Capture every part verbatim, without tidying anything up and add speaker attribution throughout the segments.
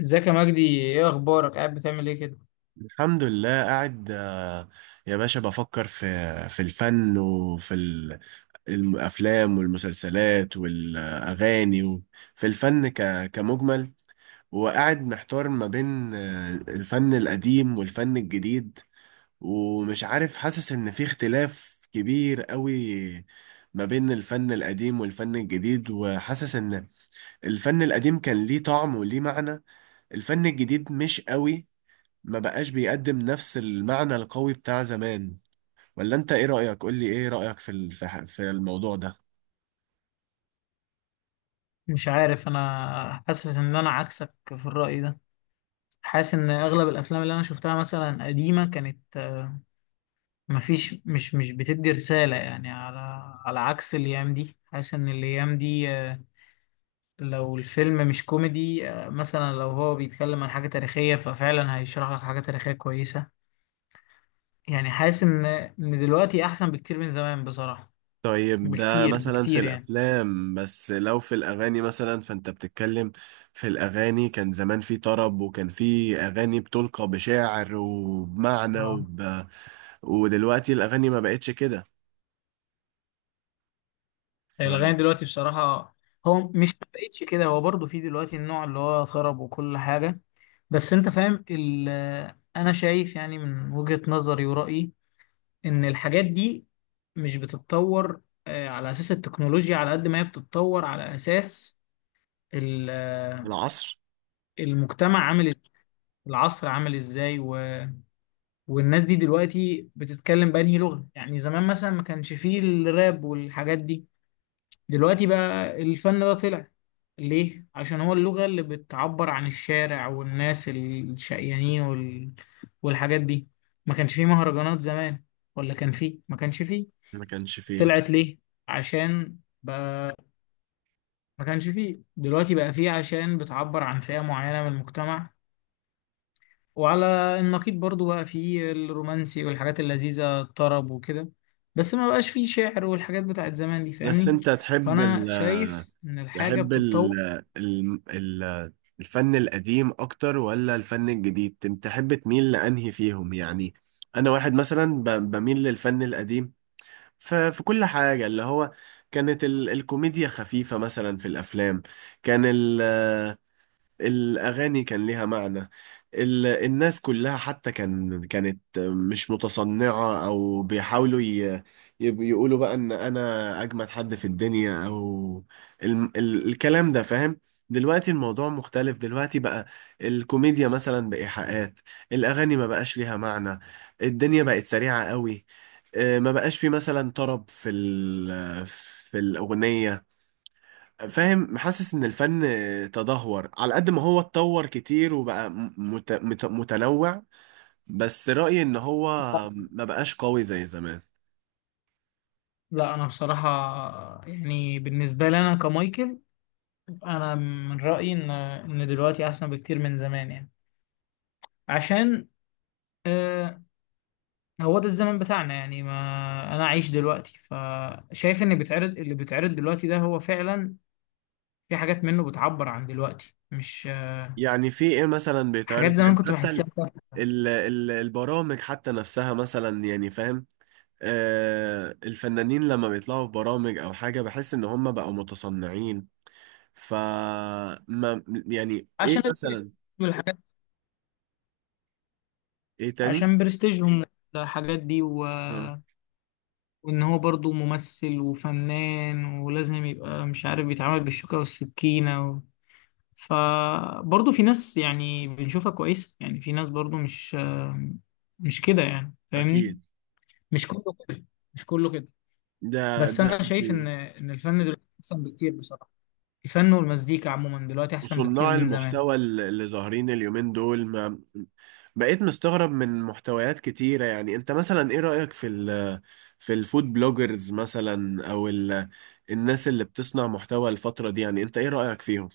Speaker 1: ازيك يا مجدي؟ ايه اخبارك؟ قاعد بتعمل ايه كده؟
Speaker 2: الحمد لله قاعد آه، يا باشا بفكر في في الفن وفي ال- الافلام والمسلسلات والاغاني وفي الفن ك- كمجمل. وقاعد محتار ما بين آه، الفن القديم والفن الجديد، ومش عارف، حاسس ان في اختلاف كبير قوي ما بين الفن القديم والفن الجديد، وحاسس ان الفن القديم كان ليه طعم وليه معنى، الفن الجديد مش قوي، ما بقاش بيقدم نفس المعنى القوي بتاع زمان. ولا انت ايه رأيك؟ قول لي ايه رأيك في ال- في ح- في الموضوع ده.
Speaker 1: مش عارف، انا حاسس ان انا عكسك في الرأي ده. حاسس ان اغلب الافلام اللي انا شفتها مثلا قديمة كانت آه، مفيش، مش مش بتدي رسالة، يعني على على عكس الايام دي. حاسس ان الايام دي آه، لو الفيلم مش كوميدي، آه، مثلا لو هو بيتكلم عن حاجة تاريخية ففعلا هيشرح لك حاجة تاريخية كويسة. يعني حاسس ان ان دلوقتي احسن بكتير من زمان بصراحة.
Speaker 2: طيب ده
Speaker 1: بكتير
Speaker 2: مثلا في
Speaker 1: بكتير يعني.
Speaker 2: الافلام، بس لو في الاغاني مثلا، فانت بتتكلم في الاغاني، كان زمان في طرب وكان في اغاني بتلقى بشعر وبمعنى
Speaker 1: آه.
Speaker 2: وب... ودلوقتي الاغاني ما بقتش كده.
Speaker 1: الأغاني دلوقتي بصراحة، هو مش ما بقتش كده، هو برضو في دلوقتي النوع اللي هو طرب وكل حاجة. بس أنت فاهم ال أنا شايف يعني من وجهة نظري ورأيي إن الحاجات دي مش بتتطور آه، على أساس التكنولوجيا، على قد ما هي بتتطور، على أساس ال- آه،
Speaker 2: فالعصر
Speaker 1: المجتمع عامل إز- العصر عامل إزاي و... والناس دي دلوقتي بتتكلم بأنهي لغة. يعني زمان مثلا ما كانش فيه الراب والحاجات دي. دلوقتي بقى الفن ده طلع ليه؟ عشان هو اللغة اللي بتعبر عن الشارع والناس الشقيانين وال... والحاجات دي. ما كانش فيه مهرجانات زمان، ولا كان فيه؟ ما كانش فيه.
Speaker 2: ما كانش فيه.
Speaker 1: طلعت ليه؟ عشان بقى، ما كانش فيه، دلوقتي بقى فيه عشان بتعبر عن فئة معينة من المجتمع. وعلى النقيض برضو بقى فيه الرومانسي والحاجات اللذيذة الطرب وكده. بس ما بقاش فيه شعر والحاجات بتاعت زمان دي،
Speaker 2: بس
Speaker 1: فاهمني؟
Speaker 2: انت تحب
Speaker 1: فأنا
Speaker 2: ال...
Speaker 1: شايف إن الحاجة
Speaker 2: تحب
Speaker 1: بتتطور.
Speaker 2: ال ال ال الفن القديم اكتر ولا الفن الجديد؟ تم- تحب تميل لانهي فيهم يعني؟ انا واحد مثلا ب- بميل للفن القديم ف- في كل حاجة. اللي هو كانت ال الكوميديا خفيفة مثلا في الافلام، كان ال الأغاني كان ليها معنى، ال... الناس كلها حتى كان كانت مش متصنعة أو بيحاولوا ي... يب- يقولوا بقى إن أنا أجمد حد في الدنيا، أو ال... ال... الكلام ده، فاهم؟ دلوقتي الموضوع مختلف، دلوقتي بقى الكوميديا مثلا بإيحاءات، الأغاني ما بقاش ليها معنى، الدنيا بقت سريعة قوي، آه، ما بقاش في مثلا طرب في ال... في الأغنية، فاهم؟ محسس ان الفن تدهور على قد ما هو اتطور كتير، وبقى م- مت... مت... متنوع، بس رأيي ان هو ما بقاش قوي زي زمان.
Speaker 1: لا، انا بصراحه، يعني بالنسبه لي انا كمايكل، انا من رايي ان ان دلوقتي احسن بكتير من زمان يعني. عشان آه هو ده الزمن بتاعنا يعني. ما انا عايش دلوقتي، فشايف ان بيتعرض اللي بيتعرض دلوقتي ده هو فعلا، في حاجات منه بتعبر عن دلوقتي، مش آه،
Speaker 2: يعني في ايه مثلا بيتعرض؟
Speaker 1: حاجات زمان
Speaker 2: يعني
Speaker 1: كنت
Speaker 2: حتى
Speaker 1: بحسها
Speaker 2: ال...
Speaker 1: تافهة.
Speaker 2: ال... ال- البرامج حتى نفسها مثلا، يعني فاهم؟ آه الفنانين لما بيطلعوا في برامج او حاجة، بحس ان هم بقوا متصنعين. ف ما يعني ايه
Speaker 1: عشان البرستيج
Speaker 2: مثلا؟
Speaker 1: والحاجات،
Speaker 2: ايه تاني؟
Speaker 1: عشان برستيجهم الحاجات دي و...
Speaker 2: مم.
Speaker 1: وان هو برضو ممثل وفنان ولازم يبقى مش عارف بيتعامل بالشوكة والسكينة. فبرضه في ناس يعني بنشوفها كويسة، يعني في ناس برضه مش مش كده يعني فاهمني.
Speaker 2: اكيد.
Speaker 1: مش كله كده، مش كله كده.
Speaker 2: ده
Speaker 1: بس
Speaker 2: ده
Speaker 1: أنا شايف إن
Speaker 2: أكيد.
Speaker 1: إن الفن دلوقتي أحسن بكتير بصراحة. الفن والمزيكا عموما دلوقتي أحسن بكتير
Speaker 2: وصناع
Speaker 1: من زمان.
Speaker 2: المحتوى ال- اللي ظاهرين اليومين دول، ما بقيت مستغرب من محتويات كتيرة. يعني انت مثلا ايه رأيك في ال في الفود بلوجرز مثلا، او ال الناس اللي بتصنع محتوى الفترة دي، يعني انت ايه رأيك فيهم؟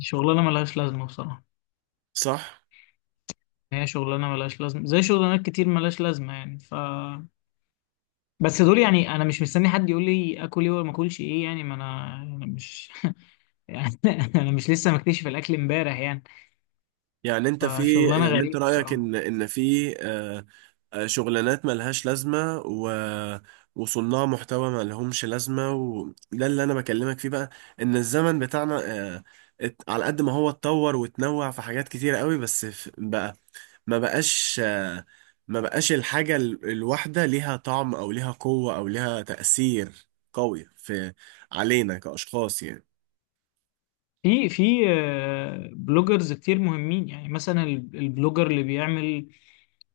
Speaker 1: شغلانة ملهاش لازمة بصراحة.
Speaker 2: صح.
Speaker 1: هي شغلانة ملهاش لازمة، زي شغلانات كتير ملهاش لازمة يعني، ف بس دول يعني أنا مش مستني حد يقول لي آكل إيه ولا ما آكلش إيه يعني. ما أنا أنا مش يعني، أنا مش لسه مكتشف الأكل إمبارح يعني.
Speaker 2: يعني انت في
Speaker 1: فشغلانة
Speaker 2: يعني انت
Speaker 1: غريبة
Speaker 2: رأيك
Speaker 1: بصراحة.
Speaker 2: ان ان في آه، آه، شغلانات ملهاش لازمة، و وصناع محتوى ما لهمش لازمة. وده اللي انا بكلمك فيه بقى، ان الزمن بتاعنا، آه، ات- على قد ما هو اتطور وتنوع في حاجات كتيرة قوي، بس ف- بقى ما بقاش، آه، ما بقاش الحاجة ال- الواحدة ليها طعم او ليها قوة او ليها تأثير قوي في علينا كأشخاص يعني.
Speaker 1: في في آه، بلوجرز كتير مهمين، يعني مثلا ال- البلوجر اللي بيعمل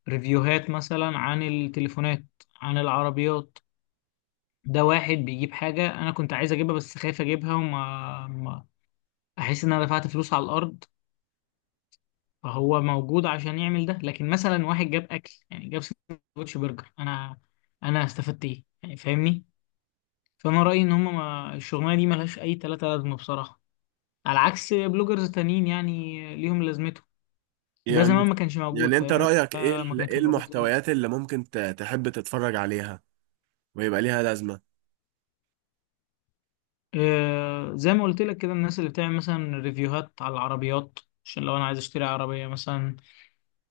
Speaker 1: ريفيوهات مثلا عن التليفونات، عن العربيات. ده واحد بيجيب حاجة أنا كنت عايز أجيبها بس خايف أجيبها، وما ما أحس إن أنا دفعت فلوس على الأرض. فهو موجود عشان يعمل ده. لكن مثلا واحد جاب أكل، يعني جاب سندوتش برجر، أنا أنا استفدت إيه يعني فاهمني؟ فأنا رأيي إن هما، ما الشغلانة دي ملهاش أي تلاتة لازمة بصراحة. على عكس بلوجرز تانيين يعني، ليهم لازمتهم. ده
Speaker 2: يعني
Speaker 1: زمان ما كانش موجود،
Speaker 2: يعني انت
Speaker 1: فاهم
Speaker 2: رأيك ايه
Speaker 1: ده؟ ما
Speaker 2: ال-
Speaker 1: كانش
Speaker 2: ايه
Speaker 1: موجود زمان.
Speaker 2: المحتويات اللي ممكن ت- تحب تتفرج عليها ويبقى ليها لازمة؟
Speaker 1: آه، زي ما قلت لك كده، الناس اللي بتعمل مثلا ريفيوهات على العربيات، عشان لو انا عايز اشتري عربية مثلا،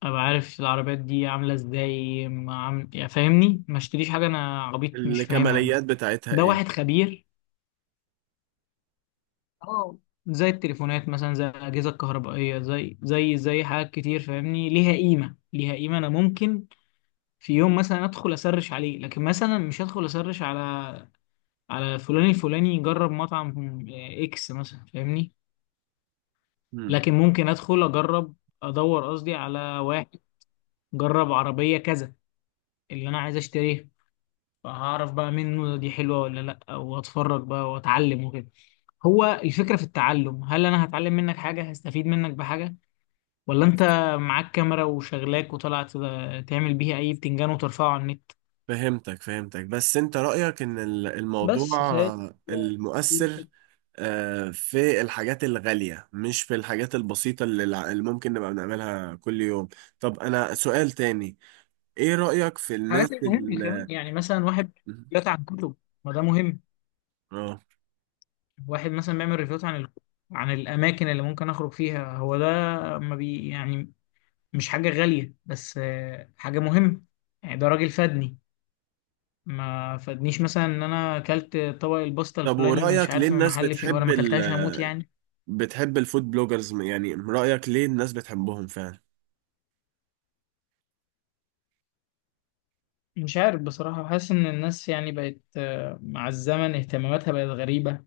Speaker 1: ابقى عارف العربيات دي عاملة ازاي. ما عم... يعني فاهمني، ما اشتريش حاجة انا عبيط مش فاهمها كده.
Speaker 2: الكماليات بتاعتها
Speaker 1: ده
Speaker 2: ايه؟
Speaker 1: واحد خبير. اه، زي التليفونات مثلا، زي الأجهزة الكهربائية، زي زي زي حاجات كتير فاهمني، ليها قيمة، ليها قيمة. أنا ممكن في يوم مثلا أدخل أسرش عليه، لكن مثلا مش هدخل أسرش على على فلان الفلاني يجرب مطعم آه، اكس مثلا فاهمني.
Speaker 2: مم.
Speaker 1: لكن ممكن ادخل اجرب، ادور قصدي على واحد جرب عربية كذا اللي انا عايز اشتريها، فهعرف بقى منه دي حلوة ولا لا، واتفرج بقى واتعلم وكده. هو الفكرة في التعلم، هل انا هتعلم منك حاجة، هستفيد منك بحاجة، ولا انت معاك كاميرا وشغلاك وطلعت تعمل بيها اي بتنجان وترفعه على النت.
Speaker 2: فهمتك، فهمتك. بس انت رأيك ان ال- الموضوع
Speaker 1: بس فهي دي
Speaker 2: المؤثر
Speaker 1: الفكرة.
Speaker 2: آه، في الحاجات الغالية، مش في الحاجات البسيطة اللي الع- اللي ممكن نبقى بنعملها كل يوم. طب انا سؤال تاني: ايه رأيك في الناس
Speaker 1: الحاجات المهمة كمان
Speaker 2: ال
Speaker 1: يعني، مثلا واحد بيقرا عن كتب، ما ده مهم.
Speaker 2: اه
Speaker 1: واحد مثلا بيعمل ريفيوات عن ال... عن الاماكن اللي ممكن اخرج فيها، هو ده، ما بي يعني، مش حاجه غاليه بس آه، حاجه مهمه. يعني ده راجل فادني. ما فادنيش مثلا ان انا اكلت طبق الباستا
Speaker 2: طب
Speaker 1: الفلاني مش
Speaker 2: ورأيك ليه
Speaker 1: عارف من
Speaker 2: الناس
Speaker 1: محل فيه وانا
Speaker 2: بتحب
Speaker 1: ما
Speaker 2: ال
Speaker 1: اكلتهاش هموت يعني.
Speaker 2: بتحب الفود بلوجرز؟ يعني رأيك ليه الناس بتحبهم فعلا؟
Speaker 1: مش عارف بصراحه، حاسس ان الناس يعني بقت آه، مع الزمن اهتماماتها بقت غريبه.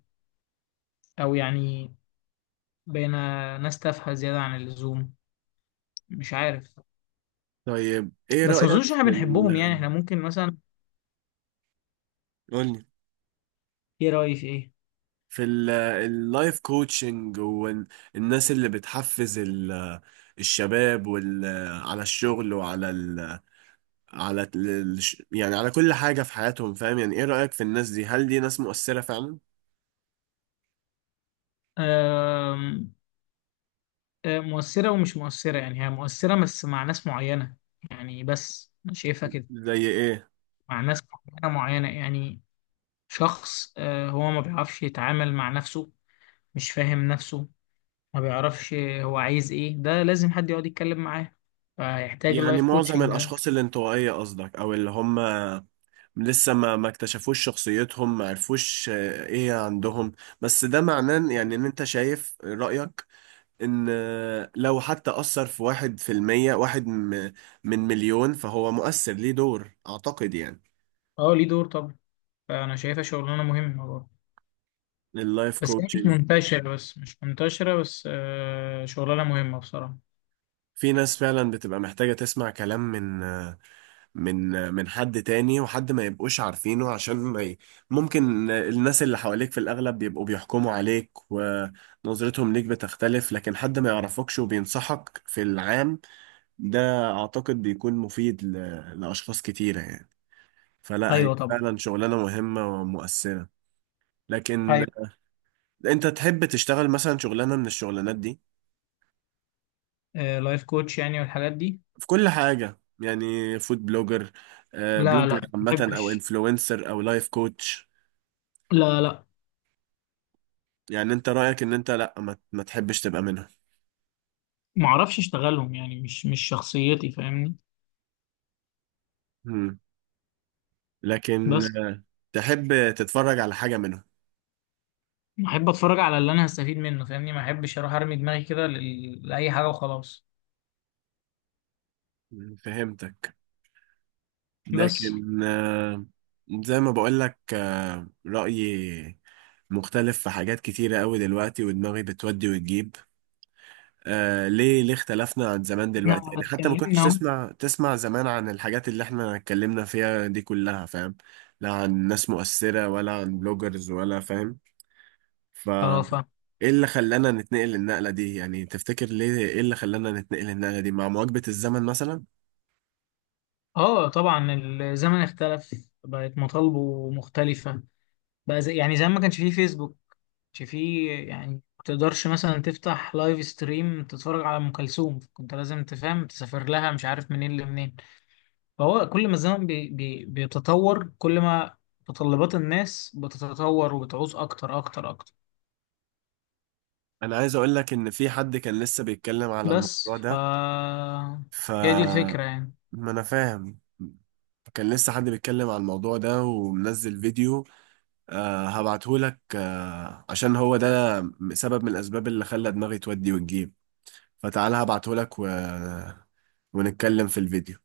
Speaker 1: او يعني بقينا ناس تافهه زياده عن اللزوم، مش عارف.
Speaker 2: طيب ايه
Speaker 1: بس ما
Speaker 2: رأيك
Speaker 1: اظنش احنا
Speaker 2: في
Speaker 1: بنحبهم يعني.
Speaker 2: ال
Speaker 1: احنا ممكن مثلا،
Speaker 2: قولي
Speaker 1: ايه رايك؟
Speaker 2: في ال- اللايف كوتشنج والناس اللي بتحفز ال- الشباب وال على الشغل وعلى ال على ال يعني على كل حاجة في حياتهم، فاهم؟ يعني ايه رأيك في الناس دي، هل دي ناس مؤثرة فعلا؟
Speaker 1: ايه، آه، مؤثرة ومش مؤثرة يعني. هي مؤثرة بس مع ناس معينة يعني، بس أنا شايفها كده.
Speaker 2: زي ايه؟
Speaker 1: مع ناس معينة معينة يعني، شخص آه، هو ما بيعرفش يتعامل مع نفسه، مش فاهم نفسه، ما بيعرفش هو عايز إيه، ده لازم حد يقعد يتكلم معاه، فيحتاج
Speaker 2: يعني
Speaker 1: اللايف
Speaker 2: معظم
Speaker 1: كوتشنج ده.
Speaker 2: الأشخاص الانطوائية قصدك، أو اللي هم لسه ما ما اكتشفوش شخصيتهم، ما عرفوش آه، ايه عندهم. بس ده معناه يعني ان انت شايف رأيك ان آه، لو حتى أثر في واحد في المية، واحد م- من مليون، فهو مؤثر، ليه دور أعتقد يعني.
Speaker 1: أه، ليه دور طبعا. فأنا شايفها شغلانة مهمة برضه.
Speaker 2: اللايف
Speaker 1: بس هي مش
Speaker 2: كوتشنج،
Speaker 1: منتشرة، بس مش منتشرة، بس آه، شغلانة مهمة بصراحة.
Speaker 2: في ناس فعلا بتبقى محتاجة تسمع كلام من آه، من من حد تاني، وحد ما يبقوش عارفينه عشان ما ي... ممكن الناس اللي حواليك في الأغلب بيبقوا بيحكموا عليك، ونظرتهم ليك بتختلف، لكن حد ما يعرفكش وبينصحك في العام، ده أعتقد بيكون مفيد ل... لأشخاص كتيرة يعني. فلا، هي
Speaker 1: أيوه طبعا.
Speaker 2: فعلا شغلانة مهمة ومؤثرة. لكن
Speaker 1: أيوه.
Speaker 2: أنت تحب تشتغل مثلا شغلانة من الشغلانات دي،
Speaker 1: لايف كوتش يعني والحاجات دي.
Speaker 2: في كل حاجة يعني، فود بلوجر، آه،
Speaker 1: لا لا،
Speaker 2: بلوجر
Speaker 1: ما
Speaker 2: عامة، أو
Speaker 1: بحبش.
Speaker 2: انفلونسر، أو لايف كوتش؟
Speaker 1: لا لا.
Speaker 2: يعني انت رأيك ان انت لا، ما, ما تحبش تبقى منهم؟
Speaker 1: ما اعرفش اشتغلهم يعني، مش مش شخصيتي فاهمني.
Speaker 2: مم. لكن
Speaker 1: بس
Speaker 2: تحب تتفرج على حاجة منهم؟
Speaker 1: احب اتفرج على اللي انا هستفيد منه فاهمني. ما احبش اروح ارمي دماغي كده لل- لاي حاجه وخلاص.
Speaker 2: مم، فهمتك.
Speaker 1: بس
Speaker 2: لكن آه، زي ما بقول لك، آه، رأيي مختلف في حاجات كتيرة قوي دلوقتي، ودماغي بتودي وتجيب. آه، ليه ليه اختلفنا عن زمان دلوقتي؟
Speaker 1: احنا
Speaker 2: يعني حتى ما كنتش
Speaker 1: اتكلمنا اهو.
Speaker 2: تسمع تسمع زمان عن الحاجات اللي احنا اتكلمنا فيها دي كلها، فاهم؟ لا عن ناس مؤثرة، ولا عن بلوجرز، ولا، فاهم؟ ف
Speaker 1: اه ف
Speaker 2: ايه اللي خلانا نتنقل النقلة دي يعني؟ تفتكر ليه ايه اللي خلانا نتنقل النقلة دي مع مواكبة الزمن مثلا؟
Speaker 1: اه طبعا. الزمن اختلف، بقت مطالبه مختلفه، بقى زي... يعني زي ما كانش فيه فيسبوك، ما كانش فيه يعني. ما تقدرش مثلا تفتح لايف ستريم تتفرج على ام كلثوم، كنت لازم تفهم تسافر لها مش عارف منين لمنين. فهو كل ما الزمن بي بي بيتطور، كل ما متطلبات الناس بتتطور وبتعوز أكتر أكتر أكتر.
Speaker 2: انا عايز اقول لك ان في حد كان لسه بيتكلم على
Speaker 1: بس
Speaker 2: الموضوع
Speaker 1: ف
Speaker 2: ده. ف
Speaker 1: هي دي الفكرة يعني
Speaker 2: ما انا فاهم. كان لسه حد بيتكلم على الموضوع ده ومنزل فيديو. أه هبعته لك، أه، عشان هو ده سبب من الاسباب اللي خلى دماغي تودي وتجيب. فتعالى هبعته لك و... ونتكلم في الفيديو.